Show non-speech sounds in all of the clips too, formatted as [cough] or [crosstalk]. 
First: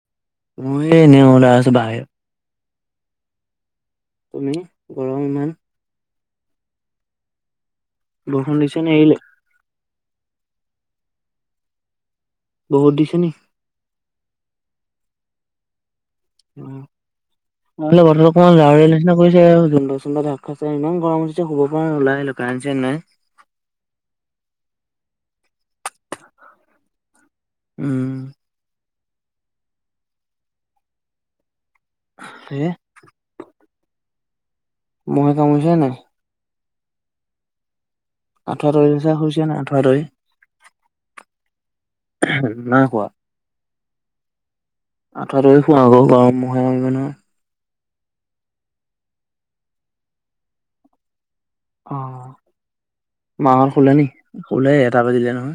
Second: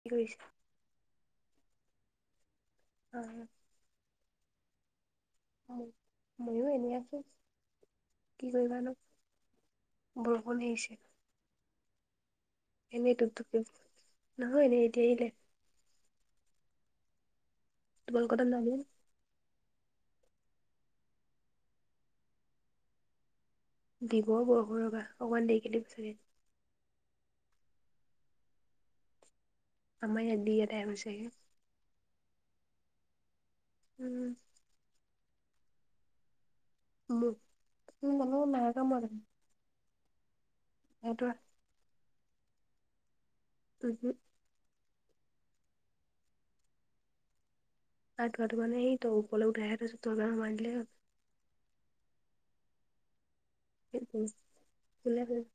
কি কৰিছা? মই এই এনেই ওলাই আহিছোঁ বাহিৰত। অহ। তুমি? গৰম ইমান। মই মইয়ো এনেই আছোঁ, কি বৰষুণ দিছে নে কৰিবানো। এৰিলে? বৰষুণ দিছে। বহুত এনেই দিছে নি? টোপ-টোপকে, নহয় এনেই এতিয়া আহিলে। উম, লগৰতোৰ লগত তোমালোকৰ তাত অকমান নামিল [unintelligible] ঠাণ্ডা কৰিছে আৰু [unintelligible] খাইছে ইমান গৰম হৈছে শুব পৰা নাই। ওলাই আহিলোঁ কাৰেন্ট-চাৰেন্ট নাই। দিব বৰষুণ ৰবা অকণমান দেৰিক দিব চাগে। উম। আমাৰ এদ দি ইয়াতে হৈছেহে। [unintelligible] উম। মহে কামোৰিছে নে নাই? মোক, মহে নাই কামোৰা দেখোন। লৈছা নাই আঠোৱা টানি। সেইটোৱ উম, নাই শুৱা। উমহোক। আঁঠুৱা টনি শুৱা আকৌ নহলে মহে কামোৰিব নহয়। তাৰ ধাৰা মানে সেইটো উৎপলে। [unintelligible] অহ, মাহঁত শুলে নেকি? শুলে এটা বাজিলে নহয়।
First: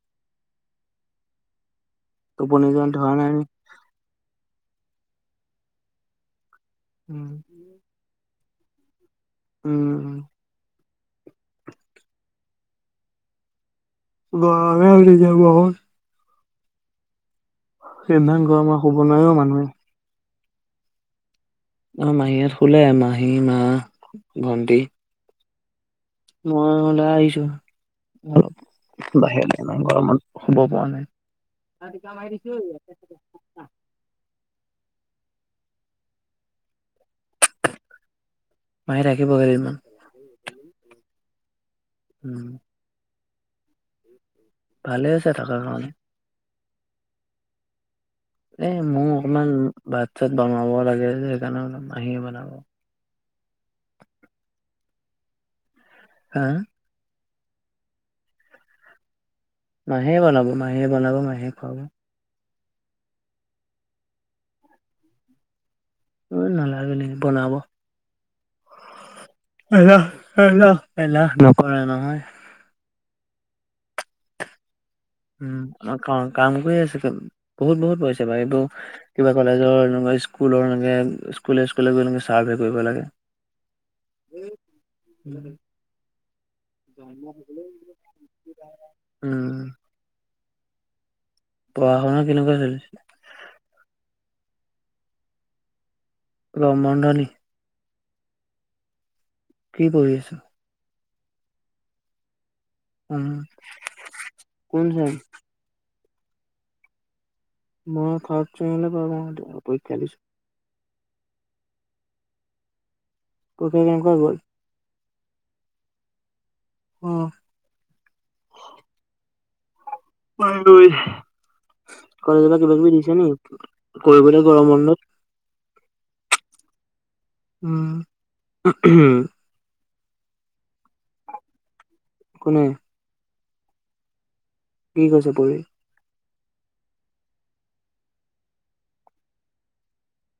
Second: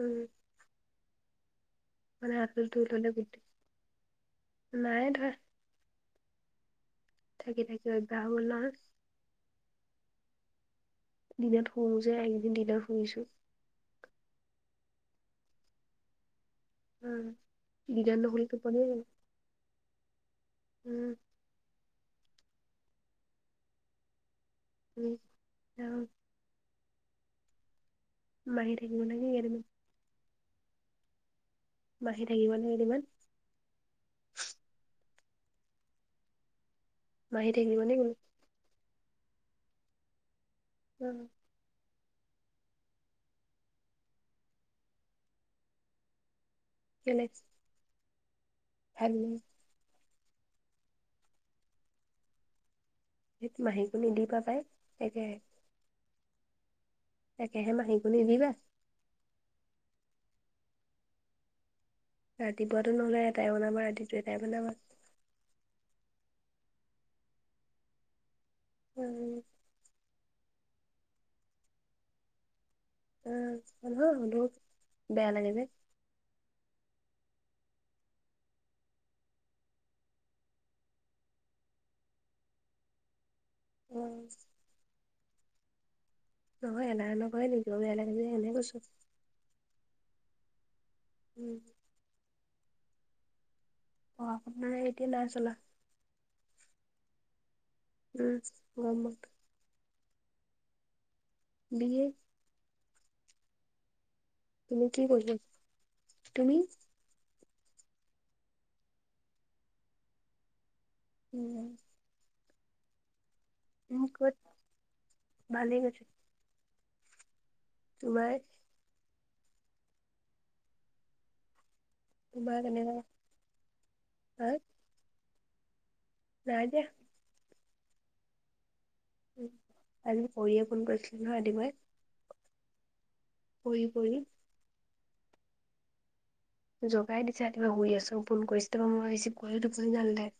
উম। মানে টোপনি আচলটোও যোৱা ল'লে ধৰা নাই গটি, নি? নাই ধৰা। উম। থাকি-থাকি অভ্যাস হ'ল নহয়। উম। দিনত শুওঁ যে, এইকেইদিন দিনত শুনিছোঁ। গৰমহে লাগিছে বহুত। উম, দিনে ন' ইমান শুলে গৰমত টোপনিয়ে শুব গ'ল, নোৱাৰি অ' মানুহে। উম। অহ, সিহঁত শুলে মাহীহাত শুলে মাহী, মা, ভণ্টি। উম, [unintelligible] মই ওলাই আহিছোঁ অলপ মাহী থাকিব নে কি কেইদিনমান বাহিৰলে মানে। গৰমত শুব পৰা নাই। মাহী থাকিব নে কেইদিনমান [unintelligible] মাহী থাকিব নে বোলো? মাহী থাকিব কেইদিনমান। উম উম [inaudible] ভালে আছে থাকাৰ কাৰণে। কেলে? এই মোৰ ভাল অকণমান বাতছাত বনাব লাগে যে সেইকাৰণে অলপ মাহীয়ে বনাব। [unintelligible] হা? তাকেহে মাহীকো নিদিবা। মাহীয়ে বনাব, মাহীয়ে বনাব মাহীয়ে খুৱাব। ৰাতিপুৱাটো নহ'লে এটাই বনাবা, ৰাতিটো এটাই বনাবা। [unintelligible] বনাব উম। এলা এলা নকৰা নহয়। [unintelligible] লাগে যে উম কাম কৰি আছে, বহুত বহুত পইছো বাৰু এইবোৰ কিবা কলেজৰ স্কুলৰ স্কুল স্কুল গৈ চাৰ্ভে কৰিব লাগে। অ উম। [unintelligible] এনে কৈছো উম। উম পঢ়া-শুনা কেনেকুৱা চলিছে? অ আপোনাৰ এতিয়া নাই চলা। ৰম মণ্ডলী [unintelligible] কি কৰি আছো? B A um. কোন চেম? [unintelligible] তুমি মই [unintelligible] অপেক্ষা দিছো উম পৰীক্ষা কেনেকুৱা গ'ল? গুড ভালেই কৈছে। অ। তোমাৰ কলেজৰ তোমাৰ পৰা কিবা কিবি কেনেকুৱা দিছে নি, কৰিবলৈ হা গৰম বন্ধত? [unintelligible] উম। উ আজি পঢ়িয়ে ফোন কৰিছিলো [unintelligible] উম। পৰি পৰি। কি কৈছে পৰি? জগাই দিছে ৰাতি শুই আছো, ফোন কৰিছো [unintelligible]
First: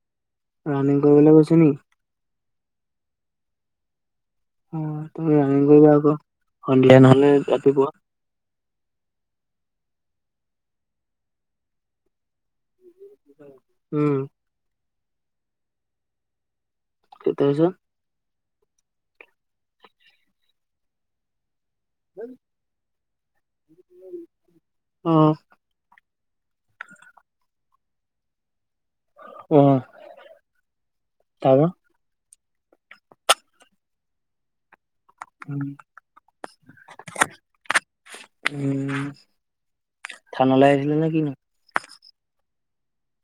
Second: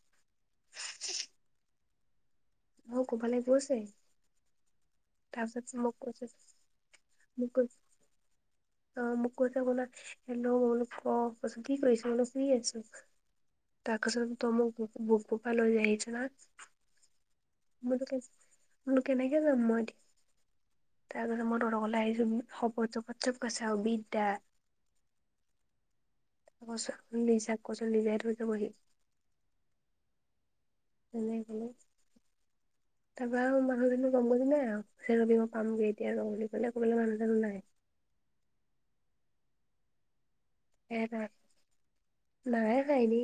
ৰানিং কৰিবলৈ কৈছে নেকি? [unintelligible] অ তুমি ৰানিং তাৰপিছত কৰিবা মোক আকৌ কৈছে অনলাইন হ'লে মোক কৈছে ৰাতিপুৱা। অ মোক কৈছে [unintelligible] শুই আছো উম [unintelligible] [unintelligible] মই ত কে মোৰ কেনেকে যাম মই এতি তাৰপিছত মই ধৰ আহিছো শপপত চপ গচা বিদ্যা অ কচ নিজাক কচোন নিজাই থৈ যাবহি উ তেনেকে তাৰ পৰাৰা আৰু মানুহ জানো গম বুজি নেবি মই পামগে এতিয়া ৰ বুলি ক'লে ক মানুহ জানো নাই উম থানালৈ আহিছিলে নে এটা কিনো নাই নাইনি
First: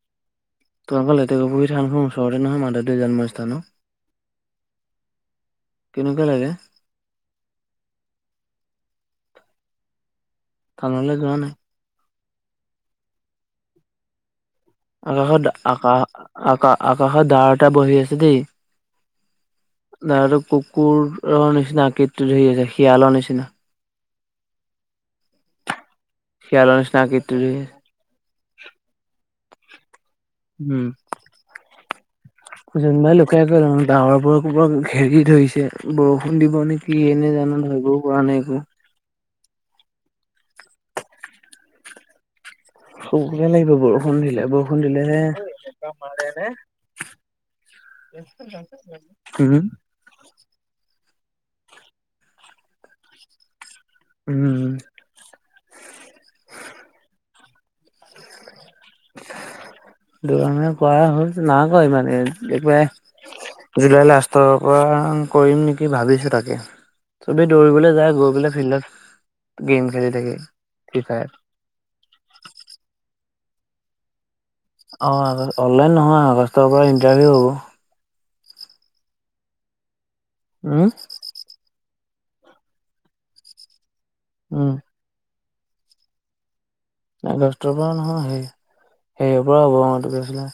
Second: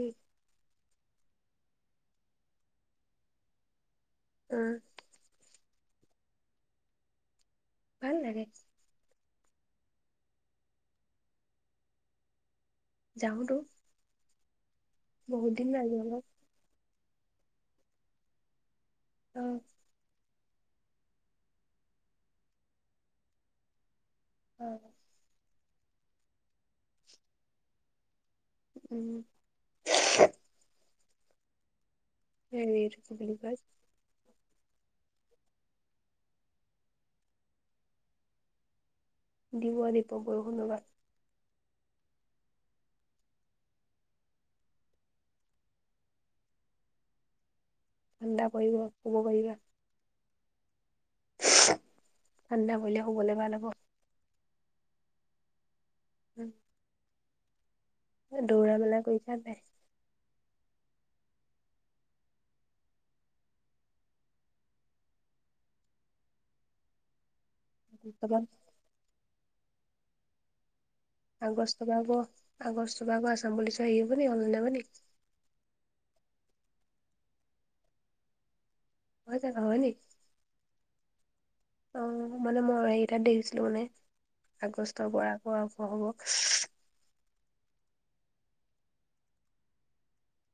তোমালৰ লেুুৰ থাননৰ ওচৰতে নহয় মাধৱেৱ জমস্থানত উম কেনেকুৱা লাগে ভাল লাগে কানলৈ যোৱা নাই যাওঁতো আকাশত নাই যোৱা আকাশ মই আকা আকাশৰ দাৰটা বহি আছে দেই উম নত কুকুৰৰ নিচিনাকটটো ধৰি আছে শিয়ালৰ নিচিনা হয় শিয়ালৰ নি সক্তে উম উম হেৰি এইটো কি বাই ল বুলি ক কয় কৰা ডাৱৰ পৰা ক'ৰব ঘেৰি ধৰিছে বৰষুণ দিব নেকি এনেে জানো ধৰিবও পৰা নাই একো দীপ দীপক বহু ধন্যবাদ সবে লাগিব বৰষুণ দিলে বৰষুণ দিলে হ মাৰে নে ঠাণ্ডা পৰিব শুব পাৰিবা উম ঠাণ্ডা হলে শুবলে ভাল হ'ব উম ওম দৌৰা মেলা কৰি যাবাই দৰঙৰ কৰা হল নাই কয় মানে একবাৰে জুলাই লাষ্টৰ পৰা কৰিম নেকি ভাবিছো তাকে চবেই দৌৰিবলৈ যায় গৈ তাৰপা পেলাই ফিল্ডত গেম খেলি থাকে ফ্ৰী ফায়াৰ আগস ভাগ আগসষ্ট ভাগ আচাম বুলিুলি চ আহ হব ন অল নাবানে অঁ আগ অনলাইন নহয় আগষ্টৰ পৰা ইণ্টাৰভিউ হ'ব হয় যাবা হনি হম অ মানে মই হেৰিটাত দেখিছিলো মানে উম আগষ্টৰ পৰা পৰা আৰম্ হ'ব আগষ্টৰ পৰা নহয় সেই সেইয়ৰ পৰা হ'বছিলে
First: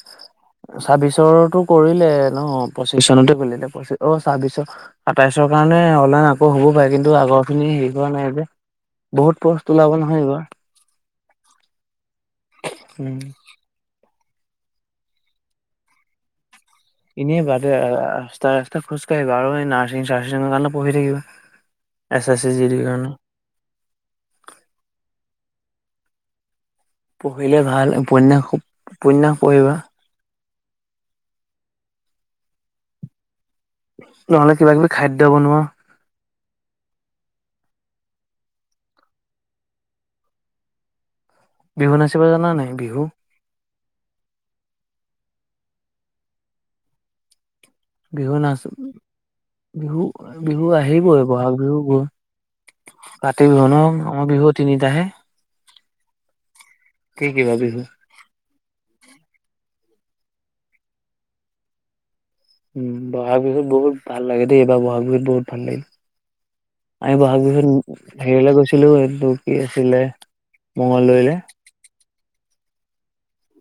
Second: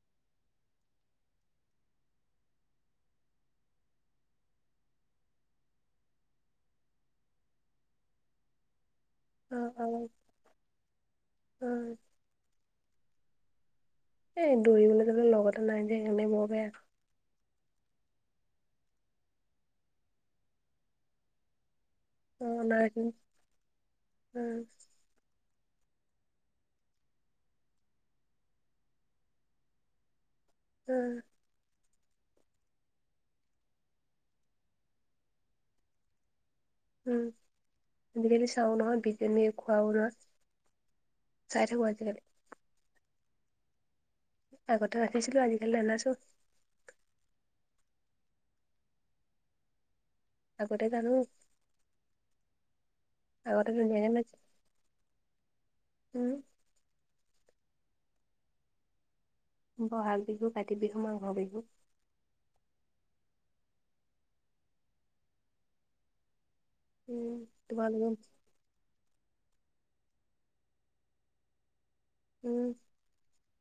ছাব্বিশো কৰিলে ন পঁচিশ চনতে কৰিে পঁচি অ ছাব্বিশৰ আটাইছৰ কাৰণে অনলাইন আকৌ হ'বও পাৰে কিন্তু আগৰ খিনি হেৰি কৰা নাই যে বহুত পস্ত ওলাব নহয় এইবাৰ উ উম এ দৌৰিবলৈ গলে লগতে নাই যে সেইকাৰে ম বেয়া এনেই বাদে ৰাস্তা ৰাস্ত খোজকাঢ়িব আৰু নাৰ্ছিং চাৰ্চিঙ কাৰণে পঢ়ি থাকিব অঁ নাক পঢ়িলে ভাল উপন্যাস উপন্যাস পঢ়িবা উম নহ'লে কিবা কিবি খাদ্য বনোৱা উম আজিকালি চাও নহয় বিজমি খোৱাও লোৱা। বিহু নাচিব জানানে নাই বিহু? আগতে নাচিছিলো আজিকালি নানাছো। বিহু নাচ বিহু বিহু আগতে জানো আহিবই বহাগ বিহুবোৰ কাতি বিহু আগতে ন ধুনীয়াকে আমাৰ নাচো বিহু তিনিটাহে? উম। কি কি বাৰু বিহু? বহাগ বিহু কাতি বিহু মাঘৰ বিহু। উম বহাগ বিহুত বহুত ভাল লাগে দেই এইবাৰ বহাগ বিহুত বহুত ভাল লাগিল। আমি উম, বহাগ বিহুত তোমালোকে হেৰিলে গৈছিলো এইটো কি আছিলে মঙলদৈলে। উম।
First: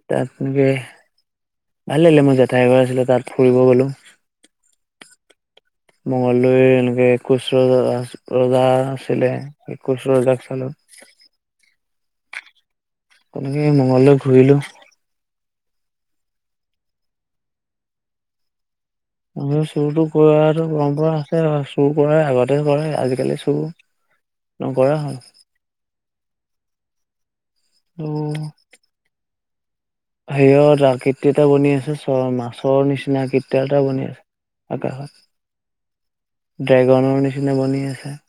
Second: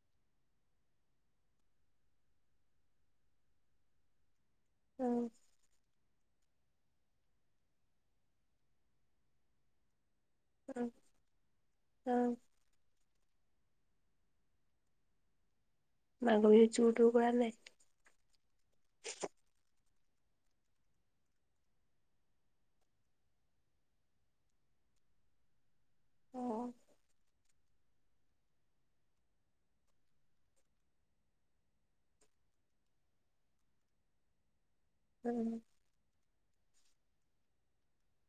তাত এনেকে ভাল লাগিলে মোৰ জেঠাই ঘৰ আছিলে তাত ফুৰিব গ'লো। উম। মঙদ এনেকে একৈশ ৰজা ৰজা আছিলে একৈশ ৰজাক চালো। উম। তেনেকে মংগলদৈ ঘূৰিলো। মাঘৰ বিহুত চোৰটোৰ কৰা নাই? আমি চুৰটো কৰাটো পৰম্পৰা আছে, চুৰ কৰেই আগতে কৰে আজিকালি চুৰ নকৰা হ'ল। অঁ। অ'। হেৰিয়াত আকৃতি এটা বনি আছে, চ মাছৰ নিচিনা আকৃতি এটা বনি আছে আকাশত। উম। ড্ৰেগনৰ নিচিনা বনি আছে।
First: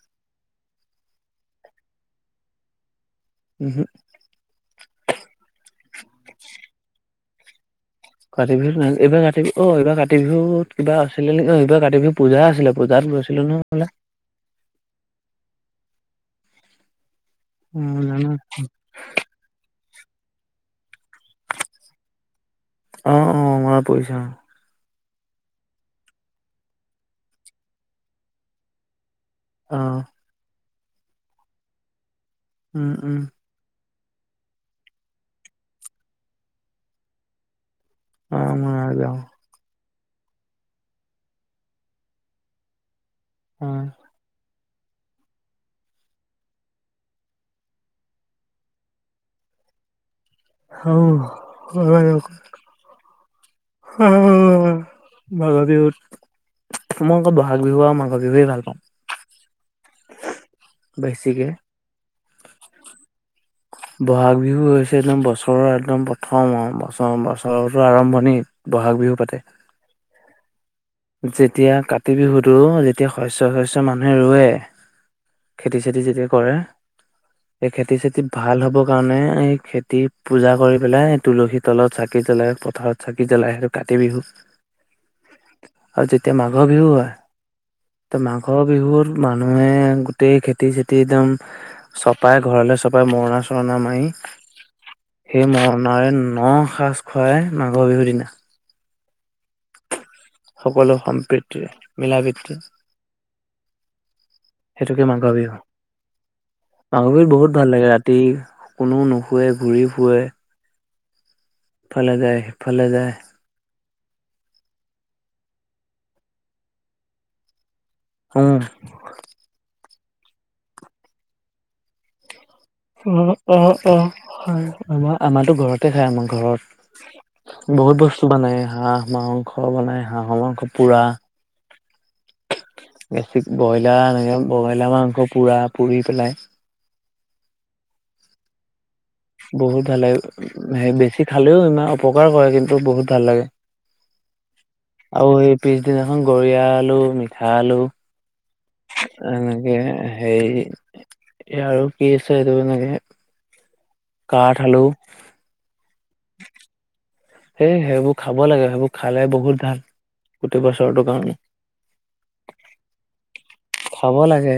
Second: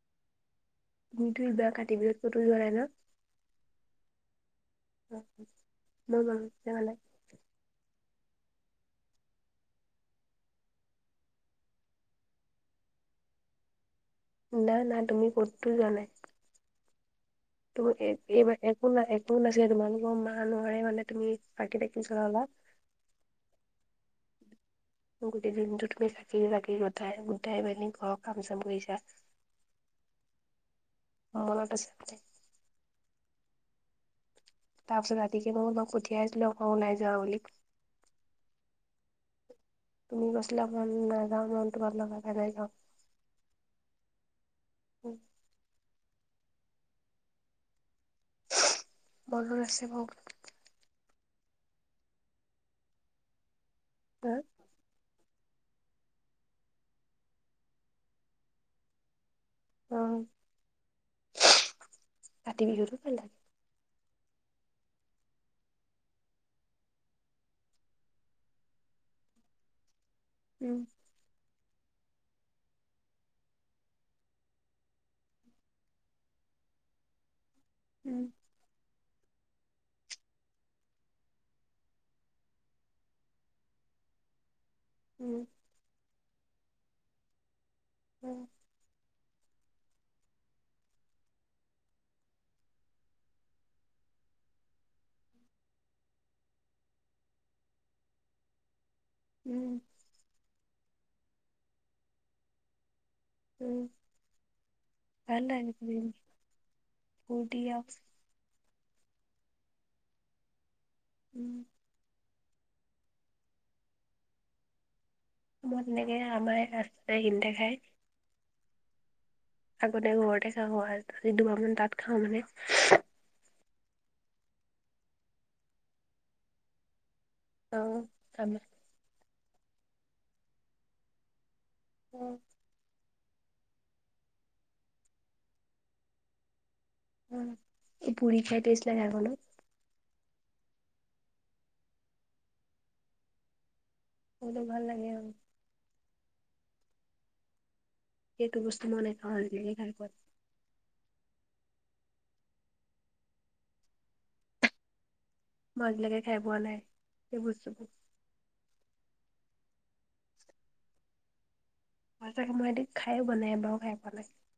ধুই বাা কাতি বিহত কতুই কৰাাই ন [unintelligible] উহু। অ মই ব তেনোহ'লে [unintelligible] ঘৰত থাকিবি নে নাই তই এইবাৰ কাতি বিহু অ' এইবাৰ কাতি বিহুত কিবা আছিলে অ' এইবাৰ কাতি বিহুত পূজা আছিলে পূজাত গৈছিলো নহয় হেইফালে। না না তুমি ক'ততো যোৱা নাই। অ ত জানো এইবাৰ একো না একো নাছিলে তোমালোকৰ মা নোৱাৰে মানে তুমি বাকী দিন কেইটা চলা অলপ। অ' অ' মনত পৰিছে অ'। গোটেই দিনটো তুমি চাকি বাকি গোটাই গোটাই মেলি ঘৰৰ কাম চাম কৰিছা। অ'। ম মলতে চে [unintelligible] উম উম। তাৰ পিছত ৰাতিকে মই মাক পঠিয়াই আছিলো অক ও নাই যাওঁ বুলি। অ' মই আৰু যাওঁ। তুমি কৈছিলা মই নাযাওঁ মনটো ভাল লগা নাই মই নাযাওঁ। উম। বনৰ [unintelligible] আছে মোক অ' হয়। উ হা [unintelligible] মাঘৰ বিহুত মই অকল বহাগ বিহু আৰু মাঘৰ বিহুৱেই ভাল পাওঁ। অ বেছিকে। কাতি বিহুতো ভাল লাগে। বহাগ বিহু হৈছে একদম বছৰৰ একদম প্ৰথম বছৰ বছৰতোৰ আৰম্ভণি। ব'হাগ বিহু পাতে। ওম। যেতিয়া কাতি বিহুটো যেতিয়া শস্য শস্য মানুহে ৰুয়ে খেতি চেতি যেতিয়া কৰে সেই খেতি উম চেতি ভাল হ'ব কাৰণে এই খেতি পূজা কৰি পেলাই তুলসী তলত চাকি জ্বলাই পথাৰত চাকি জ্বলাই সেইটো কাতি বিহু ওম আৰু যেতিয়া মাঘ বিহু হয় তে উম মাঘৰ বিহুৰ মানুহে গোটেই খেতি চেতি একদম চপাই ঘৰলৈ চপাই মৰণা চৰণা মাৰি সেই মৰণাৰে ন সাজ খুৱায় মাঘৰ বিহুৰ দিনা উম সকলো সম্প্ৰীতি মিলা প্ৰীতি উম সেইটোকে মাঘৰ ভাল বিহু লাগে মাঘৰ বিহু ফূৰ্তি বহুত ভাল আও লাগে ৰাতি কোনো নুশোৱে ঘূৰি ফুৰে উওম ইফালে যায় সিফালে যায় মই তেনেকে আমাৰ ৰাস্তাৰ এসিনিতে খাই উম আগতে ঘৰতে খাওঁ আজি দুবাৰামান তাত খাওঁ মানে অ অ অ হয় আমাৰতো ঘৰতে খাই আমাৰ ঘৰত অ বহুত বস্তু বনাই আমাৰ হাঁহ মাংস বনাই হাঁহ মাংস পোৰা উম বেছিক ব্ৰইলাৰ এনেকে ব্ৰইলাৰ মাংস পুৰা পুৰি পেলাই অ পুৰি খাই পেষ্ট লাগ ঘখনত বহুত ভাল লাগে সে বেছি খালেও ইমান অপকাৰ কৰে কিন্তু বহুত ভাল লাগে বহুত ভাল লাগে আৰু পিছদিনাখন গৰীয়া আলু মিঠা আলু সেইটো বস্তু মই নাখাওঁ আজিলৈকে এনেকে খাই পোৱা হে আৰু কি আছে এইটো এনেকে কাঠ আলু মই আজিলাকে খাই পোৱা নাই সেই বস্তুবোৰ খাব লাগে সেইবোৰ খালে বহুত ভাল গোটেই বছৰটোৰ কাৰণে ই তাকে মই এ খায়ে পোৱা নাই এবাৰও খাই পোৱা খাব নাই লাগে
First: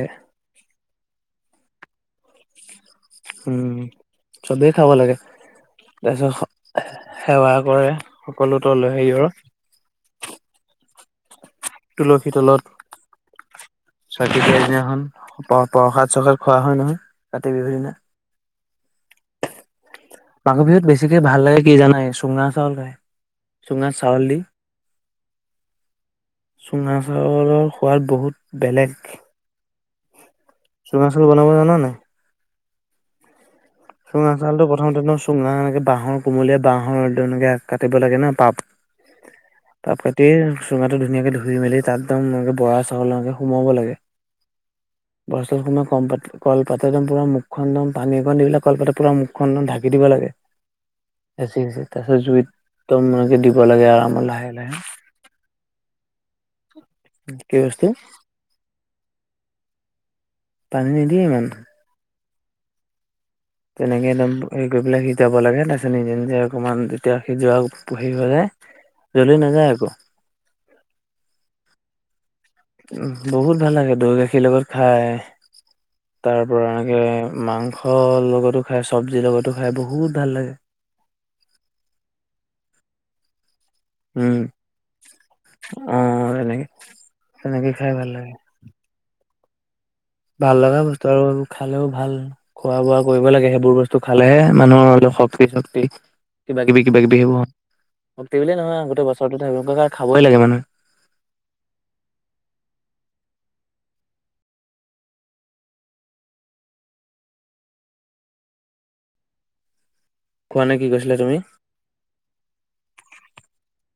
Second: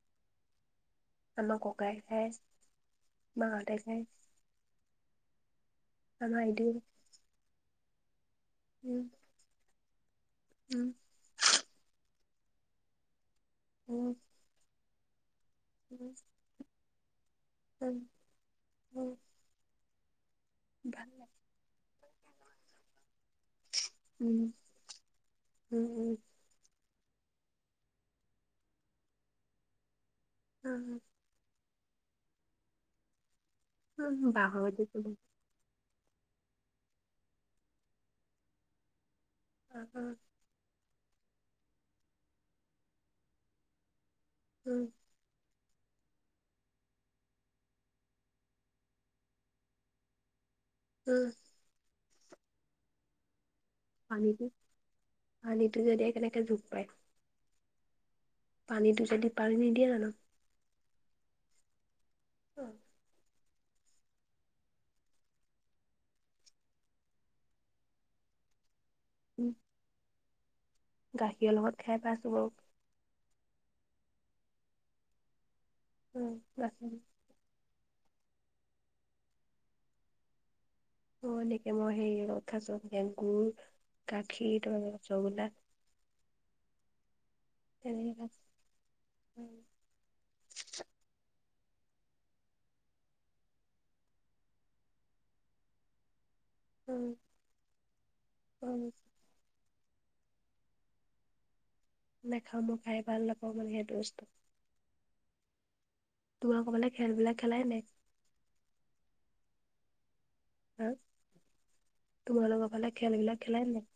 আমাৰ ককাই খাই উম চবেই খাব লাগে তাৰ আমাৰ আইদেউ সেৱা কৰে সকলো তলৈ উম হেৰিৰ উম তুলসী তলত উম ছয় ততাৰি দি দিনাখন উম প্ৰসাদ চসাদ খোৱা হয় নহয় কাতি বিহুৰ দিনা উম উম মাঘ বিহুত বেছিকৈ ভাল লাগে কি জানা চুঙা চাউল খায় চুঙাত চাউল দি উম উম চুঙা চাউলৰ সোৱাদ বহুত বেলেগ উম চুঙা চাউল বনাব জানা নে নাই চুঙা উম চাউলটো বাঁহৰদি প্ৰথমতে উম তো চুঙা এনেকে বাঁহৰ কোমলীয়া বাঁহৰ তেনেকৈ কাটিব লাগে ন পপা কাটি চুঙাটো ধুনীয়াকে ধুই মেলি তাত এ বৰা চাউললৈ সোমাব লাগে উম বৰা চাউল সোমাই কলপাতেৰে পুৰা মুখখন এক দম পানী একণ দিলে কলপাতৰ পৰা মুখখন ঢাকি দিব লাগে উম তাৰপিছত জুইত একদম এনেকে দিব লাগে আৰু পানীত পানীটো যদি কেনেকে জোখ পায় কি বস্তু? পানীটো যদি পাৰি নিদিয়া জানো? পানী নিদিয়ে ইমান। [inaudible] তেনেকে একদম হেৰি কৰি পেলাই সিজাব লাগে তাৰপিছত নিজে, নিজে অকণমান যেতিয়া সিজোবা বহি হৈ গ'লে জ্বলি উম নাযায় আকৌ। গাখীৰৰ লগত খাই পাইছোঁ বাৰু। উম, বহুত ভাল লাগে দৈ গাখীৰ লগত খায়। উম তাৰ পৰা গাখীৰ এনেকে মাংসৰ লগতো খাই, চবজিৰ লগতো খাই বহুত ভাল লাগে। অ', এনেকে মই হেৰি লগত খাইছোঁ কেং গুৰ গাখীৰ তাৰপা ৰসগোলা উম, এনেকে। তেনেকে খাইছোঁ, উম। ভাল লগা বস্তু আৰু খালেও ভাল। খোৱা বোৱা কৰিব লাগে সেইবোৰ বস্তু খালেহে মানুহৰ শক্তি, শক্তি কিবাকিবি, কিবাকিবি হ'ব, সেই বুলি নহয় উম আৰু গোটেই বছৰটোতে [unintelligible] খাবই লাগে মানুহে। নাখাব, খাই ভাল নাপাব সেইটো বস্তু। তোমাক ফালে খেলবিলাক খেলে নাই? [unintelligible] না কি কৈছিলা তুমি? তোমাৰোকৰ ফালে খেলবিলাক খেলে নাই?